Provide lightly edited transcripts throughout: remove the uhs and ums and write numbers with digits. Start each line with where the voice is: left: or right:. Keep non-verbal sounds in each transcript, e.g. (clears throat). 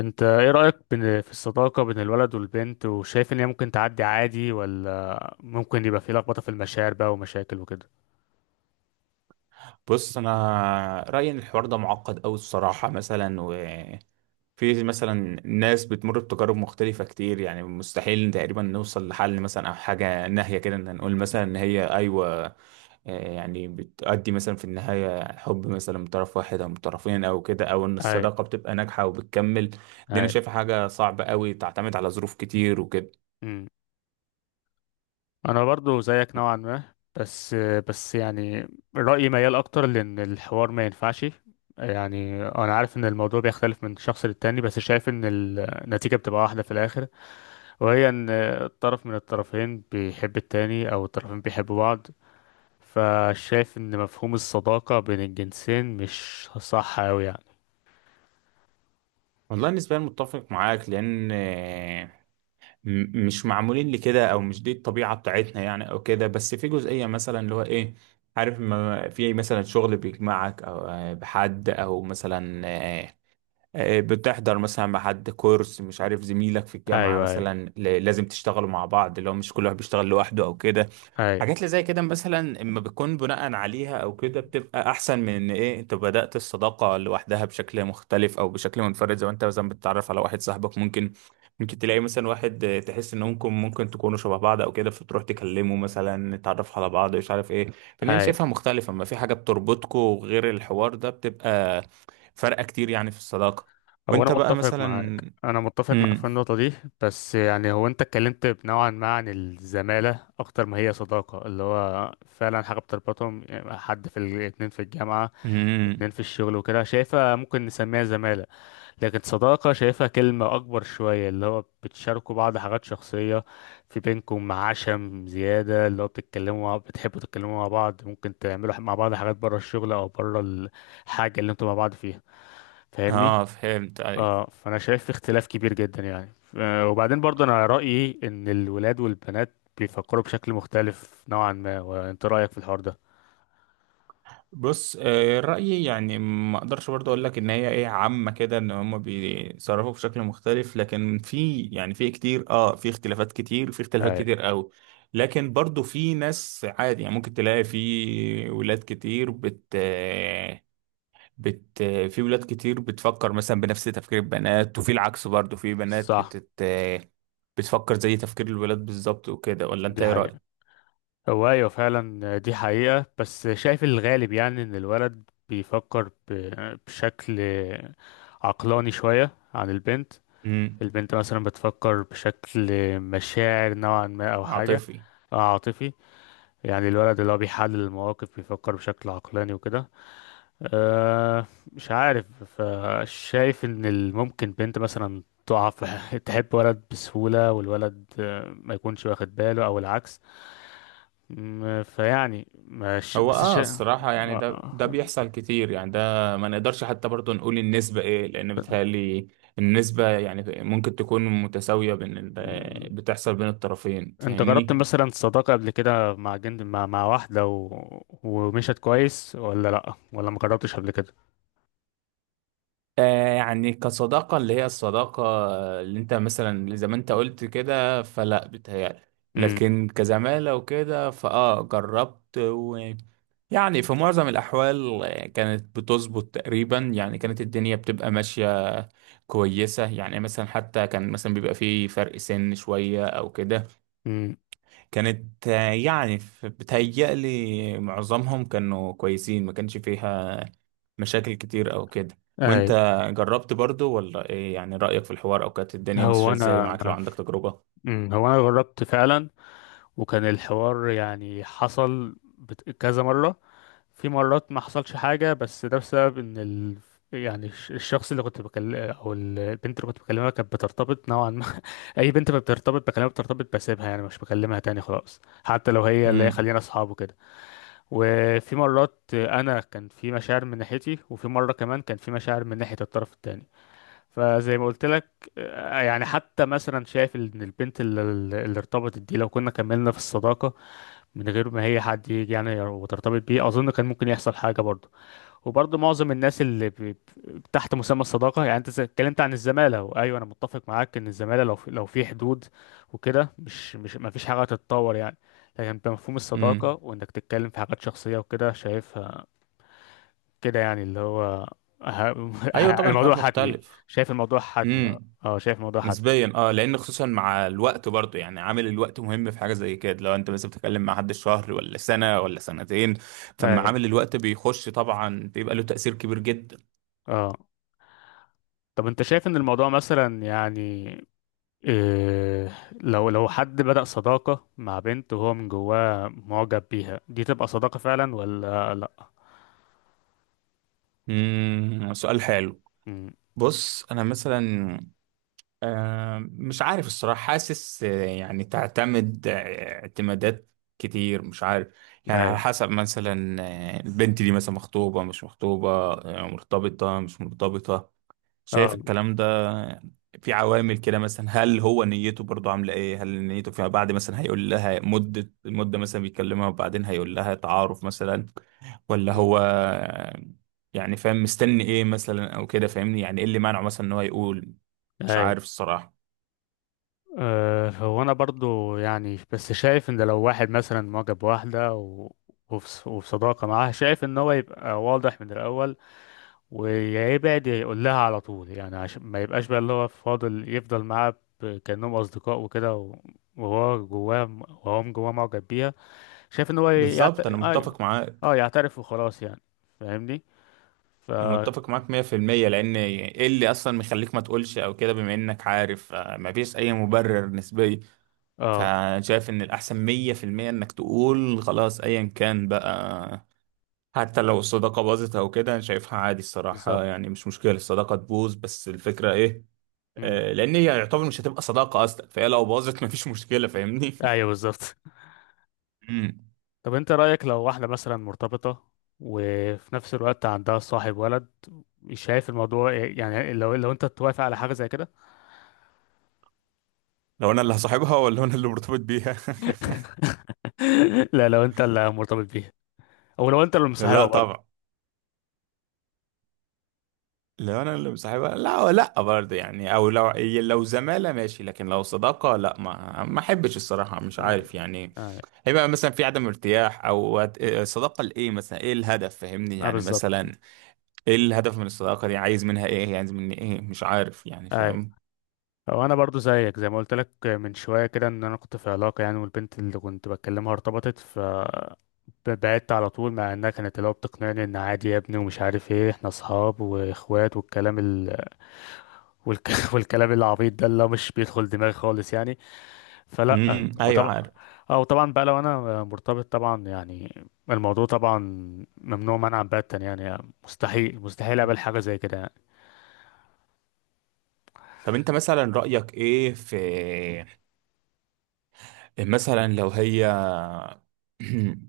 left: انت ايه رأيك في الصداقة بين الولد والبنت، وشايف ان هي ممكن تعدي عادي ولا ممكن يبقى في لخبطة في المشاعر بقى ومشاكل وكده؟
right: بص انا رايي ان الحوار ده معقد قوي الصراحه مثلا وفي مثلا ناس بتمر بتجارب مختلفه كتير يعني مستحيل تقريبا نوصل لحل مثلا او حاجه ناهيه كده ان نقول مثلا ان هي ايوه، يعني بتؤدي مثلا في النهايه حب مثلا من طرف واحد او من طرفين او كده او ان
left: اي،
right: الصداقه بتبقى ناجحه وبتكمل. دي انا
left: اي.
right: شايفها حاجه صعبه قوي تعتمد على ظروف كتير وكده.
left: امم. انا برضو زيك نوعا ما، بس بس يعني رأيي ميال اكتر لان الحوار ما ينفعش. يعني انا عارف ان الموضوع بيختلف من شخص للتاني، بس شايف ان النتيجة بتبقى واحدة في الاخر، وهي ان طرف من الطرفين بيحب التاني او الطرفين بيحبوا بعض. فشايف ان مفهوم الصداقة بين الجنسين مش صح اوي يعني.
right: والله نسبيا متفق معاك لان مش معمولين لكده او مش دي الطبيعه بتاعتنا يعني او كده، بس في جزئيه مثلا اللي هو ايه عارف ما في مثلا شغل بيجمعك او بحد او مثلا بتحضر مثلا مع حد كورس، مش عارف زميلك في الجامعه
left: ايوه، ايوه،
right: مثلا لازم تشتغلوا مع بعض اللي هو مش كل واحد بيشتغل لوحده او كده.
left: ايوه،
right: حاجات اللي زي كده مثلا اما بتكون بناء عليها او كده بتبقى احسن من ان ايه انت بدأت الصداقة لوحدها بشكل مختلف او بشكل منفرد، زي ما انت مثلا بتتعرف على واحد صاحبك، ممكن تلاقي مثلا واحد تحس انهم ممكن تكونوا شبه بعض او كده فتروح تكلمه مثلا تتعرف على بعض مش عارف ايه. فان انا
left: ايوه.
right: شايفها مختلفة، اما في حاجة بتربطكوا غير الحوار ده بتبقى فرقة كتير يعني في الصداقة.
left: هو انا
right: وانت بقى
left: متفق
right: مثلا؟
left: معاك انا متفق معاك في
right: امم.
left: النقطة دي. بس يعني هو انت اتكلمت نوعا ما عن الزمالة اكتر ما هي صداقة، اللي هو فعلا حاجة بتربطهم يعني حد في الاتنين في الجامعة، اتنين
right: امم.
left: في الشغل وكده، شايفها ممكن نسميها زمالة. لكن صداقة شايفها كلمة أكبر شوية، اللي هو بتشاركوا بعض حاجات شخصية، في بينكم عشم زيادة، اللي هو بتتكلموا بتحبوا تتكلموا مع بعض، ممكن تعملوا مع بعض حاجات برا الشغل أو برا الحاجة اللي انتوا مع بعض فيها. فاهمني؟
right: اه فهمت، أيوه.
left: اه، فأنا شايف في اختلاف كبير جدا يعني وبعدين برضه أنا رأيي إن الولاد والبنات بيفكروا بشكل مختلف نوعا ما. وأنت رأيك في الحوار ده؟
right: بص، رأيي يعني ما اقدرش برضه اقول لك ان هي ايه عامة كده ان هم بيتصرفوا بشكل مختلف، لكن في يعني في كتير اه في اختلافات كتير، في اختلافات
left: أي.
right: كتير قوي. لكن برضه في ناس عادي يعني، ممكن تلاقي في ولاد كتير بت آه، بت آه، في ولاد كتير بتفكر مثلا بنفس تفكير البنات، وفي العكس برضه في بنات
left: صح،
right: بتت آه، بتفكر زي تفكير الولاد بالظبط وكده. ولا انت
left: دي
right: ايه رأيك؟
left: حقيقة. هو أيوة فعلا دي حقيقة. بس شايف الغالب يعني إن الولد بيفكر بشكل عقلاني شوية عن البنت.
right: امم.
left: البنت مثلا بتفكر بشكل مشاعر نوعا ما، أو حاجة
right: عاطفي.
left: أو عاطفي. يعني الولد اللي هو بيحلل المواقف بيفكر بشكل عقلاني وكده. أه مش عارف. فشايف إن ممكن بنت مثلا تقع في (laughs) تحب ولد بسهولة، والولد ما يكونش واخد باله، أو العكس. فيعني مش
right: هو
left: بس
right: اه الصراحة يعني ده
left: آه.
right: بيحصل كتير يعني. ده ما نقدرش حتى برضه نقول النسبة ايه، لأن بيتهيألي النسبة يعني ممكن تكون متساوية بين
left: م-
right: بتحصل بين الطرفين،
left: انت جربت
right: فاهمني؟
left: مثلا صداقة قبل كده مع واحدة و... ومشت كويس ولا لأ، ولا ما جربتش قبل كده؟
right: آه يعني كصداقة اللي هي الصداقة اللي انت مثلا زي ما انت قلت كده، فلا بيتهيألي.
left: امم،
right: لكن كزمالة وكده فاه جربت، ويعني في معظم الأحوال كانت بتظبط تقريبا يعني، كانت الدنيا بتبقى ماشية كويسة يعني. مثلا حتى كان مثلا بيبقى فيه فرق سن شوية أو كده،
left: امم.
right: كانت يعني بتهيألي معظمهم كانوا كويسين، ما كانش فيها مشاكل كتير أو كده. وأنت
left: اي.
right: جربت برضو ولا إيه يعني رأيك في الحوار، أو كانت الدنيا
left: هو
right: ماشية إزاي
left: انا
right: معاك لو عندك تجربة؟
left: هو انا جربت فعلا. وكان الحوار، يعني، حصل كذا مرة. في مرات ما حصلش حاجة، بس ده بسبب ان يعني الشخص اللي كنت بكلم او البنت اللي كنت بكلمها كانت بترتبط نوعا ما. اي، بنت ما بترتبط بكلامه بترتبط بسيبها، يعني مش بكلمها تاني خلاص، حتى لو هي اللي هي
right: امم.
left: خلينا اصحاب وكده. وفي مرات انا كان في مشاعر من ناحيتي، وفي مره كمان كان في مشاعر من ناحيه الطرف التاني. فزي ما قلت لك، يعني حتى مثلا شايف ان البنت اللي ارتبطت دي لو كنا كملنا في الصداقه من غير ما هي حد يجي يعني وترتبط بيه، اظن كان ممكن يحصل حاجه برضه. وبرضه معظم الناس تحت مسمى الصداقة، يعني انت اتكلمت عن الزمالة، وايوه انا متفق معاك ان الزمالة لو في حدود وكده مش ما فيش حاجة تتطور يعني. لكن بمفهوم
right: امم.
left: الصداقة وانك تتكلم في حاجات شخصية وكده، شايفها كده يعني اللي هو ه...
right: أيوة
left: (laughs)
right: طبعا
left: الموضوع
right: الحوار
left: حتمي.
right: مختلف.
left: شايف الموضوع حتمي، اه، اه، شايف الموضوع حتمي.
right: نسبيا اه، لان خصوصا مع الوقت برضه يعني عامل الوقت مهم في حاجه زي كده، لو انت مثلا بتتكلم مع حد شهر ولا سنه ولا سنتين فما
left: اي.
right: عامل الوقت بيخش طبعا بيبقى له تاثير كبير جدا.
left: اه. طب انت شايف ان الموضوع مثلا يعني إيه، لو حد بدأ صداقة مع بنت وهو من جواه معجب بيها، دي تبقى صداقة فعلا ولا لأ؟
right: سؤال حلو.
left: مم.
right: بص انا مثلا آه مش عارف الصراحه، حاسس يعني تعتمد اعتمادات كتير، مش عارف يعني.
left: أي.
right: على حسب مثلا البنت دي مثلا مخطوبه مش مخطوبه، مرتبطه مش مرتبطه، شايف
left: اه.
right: الكلام ده. في عوامل كده مثلا، هل هو نيته برضو عاملة ايه، هل نيته فيما بعد مثلا هيقول لها مدة المدة مثلا بيكلمها وبعدين هيقول لها تعارف مثلا، ولا
left: مم.
right: هو يعني فاهم مستني ايه مثلا او كده. فاهمني يعني ايه اللي مانعه مثلا ان هو يقول. مش
left: أي.
right: عارف الصراحة.
left: أه هو أنا برضو يعني، بس شايف إن لو واحد مثلا معجب بواحدة وفي صداقة معاها، شايف إن هو يبقى واضح من الأول ويبعد يقول لها على طول، يعني عشان ما يبقاش بقى اللي هو فاضل يفضل معاها كأنهم أصدقاء وكده وهو جواه وهو من جواه معجب بيها. شايف ان هو
right: بالظبط انا
left: اه،
right: متفق معاك،
left: يعترف وخلاص يعني، فاهمني. ف
right: انا متفق معاك 100%. لان ايه اللي اصلا مخليك ما تقولش او كده بما انك عارف، مفيش اي مبرر نسبي.
left: اه،
right: فانا شايف ان الاحسن 100% انك تقول خلاص ايا كان بقى. حتى لو الصداقة باظت او كده انا شايفها عادي الصراحة،
left: بالظبط.
right: يعني مش مشكلة الصداقة تبوظ، بس الفكرة ايه،
left: مم.
right: لان هي يعتبر مش هتبقى صداقة اصلا، فهي لو باظت مفيش مشكلة، فاهمني.
left: ايوه، بالظبط. (laughs)
right: (laughs) مم.
left: طب انت رأيك لو واحدة مثلا مرتبطة وفي نفس الوقت عندها صاحب ولد، مش شايف الموضوع إيه؟ يعني لو انت توافق على حاجة زي كده؟
right: لو انا اللي هصاحبها ولا انا اللي مرتبط بيها؟
left: (laughs) لا، لو انت اللي مرتبط بيها، او لو انت اللي
right: (laughs) لا
left: مصاحبها برضه.
right: طبعا، لو انا اللي مصاحبها لا لا برضه يعني. او لو لو زمالة ماشي، لكن لو صداقة لا، ما احبش الصراحة مش
left: مم.
right: عارف يعني.
left: ايوه.
right: هيبقى مثلا في عدم ارتياح، او الصداقه لايه مثلا، ايه الهدف، فاهمني
left: اه،
right: يعني.
left: بالظبط.
right: مثلا ايه الهدف من الصداقه دي، عايز منها ايه يعني، عايز مني ايه، مش عارف يعني،
left: ايوه.
right: فاهم.
left: او انا برضو زيك، زي ما قلت لك من شويه كده، ان انا كنت في علاقه يعني، والبنت اللي كنت بكلمها ارتبطت، ف بعدت على طول، مع انها كانت اللي هو بتقنعني ان عادي يا ابني ومش عارف ايه، احنا اصحاب واخوات، والك... (laughs) والكلام العبيط ده اللي هو مش بيدخل دماغي خالص يعني. فلا،
right: ايوه
left: وطبعا.
right: عارف.
left: اه، وطبعا بقى لو انا مرتبط طبعا يعني، الموضوع طبعا ممنوع منعا باتا يعني. مستحيل، مستحيل اقبل حاجه زي كده يعني.
right: طب انت مثلا رايك ايه في مثلا لو هي (clears throat)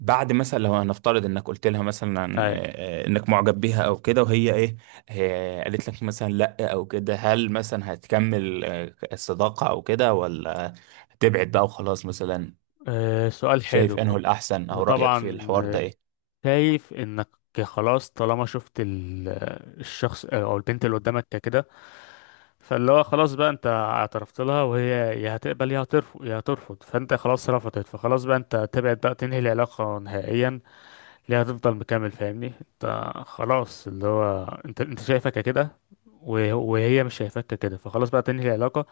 right: بعد مثلا، لو هنفترض انك قلت لها مثلا
left: أي.
right: انك معجب بيها او كده، وهي ايه قالت لك مثلا لا او كده، هل مثلا هتكمل الصداقه او كده، ولا تبعد بقى وخلاص مثلا؟
left: سؤال
right: شايف انه
left: حلو.
right: الاحسن، او رايك في
left: وطبعا
right: الحوار ده ايه؟
left: شايف انك خلاص طالما شفت الشخص او البنت اللي قدامك كده، فاللي هو خلاص بقى انت اعترفت لها، وهي يا هتقبل، يا هترفض، فانت خلاص رفضت، فخلاص بقى انت تبعد بقى تنهي العلاقة نهائيا. ليه هتفضل مكمل؟ فاهمني، انت خلاص اللي هو انت شايفك كده وهي مش شايفاك كده، فخلاص بقى تنهي العلاقة.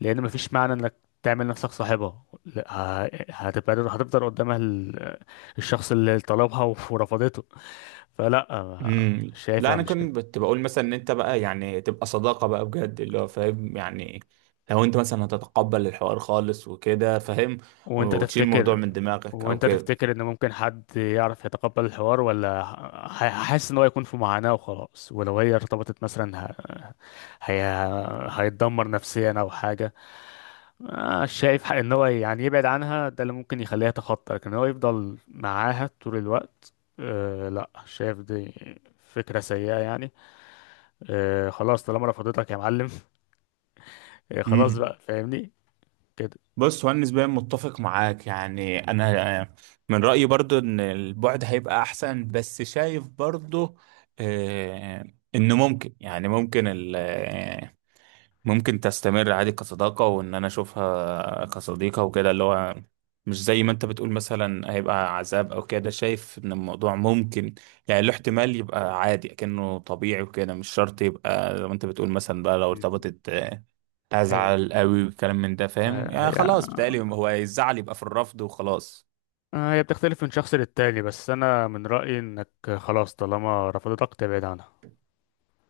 left: لان مفيش معنى انك تعمل نفسك صاحبها. لا، هتبقى هتفضل قدامها الشخص اللي طلبها ورفضته. فلا،
right: لا
left: شايفها
right: انا
left: مش كده.
right: كنت بقول مثلا ان انت بقى يعني تبقى صداقه بقى بجد اللي هو فاهم يعني، لو انت مثلا هتتقبل الحوار خالص وكده فاهم،
left: وانت
right: وتشيل الموضوع
left: تفتكر،
right: من دماغك او كده.
left: ان ممكن حد يعرف يتقبل الحوار، ولا حاسس ان هو يكون في معاناة وخلاص ولو هي ارتبطت مثلا هي... هيتدمر نفسيا او حاجة؟ شايف ان هو يعني يبعد عنها، ده اللي ممكن يخليها تخطى، لكن هو يفضل معاها طول الوقت. أه لا، شايف دي فكرة سيئة يعني. أه خلاص طالما رفضتك يا معلم. (laughs) أه خلاص
right: امم.
left: بقى، فاهمني، كده.
right: بص هو انا نسبيا متفق معاك يعني، انا من رايي برضو ان البعد هيبقى احسن، بس شايف برضو آه، ان ممكن يعني ممكن تستمر عادي كصداقة، وإن أنا أشوفها كصديقة وكده اللي هو مش زي ما أنت بتقول مثلا هيبقى عذاب أو كده. شايف إن الموضوع ممكن يعني له احتمال يبقى عادي أكنه طبيعي وكده، مش شرط يبقى زي ما أنت بتقول مثلا بقى لو
left: مم.
right: ارتبطت
left: ايه.
right: هزعل قوي والكلام من ده، فاهم
left: آه،
right: يعني.
left: هي
right: خلاص بتهيألي هو الزعل يبقى في الرفض وخلاص.
left: هي بتختلف من شخص للتاني. بس انا من رأيي انك خلاص طالما رفضتك، تبعد عنها.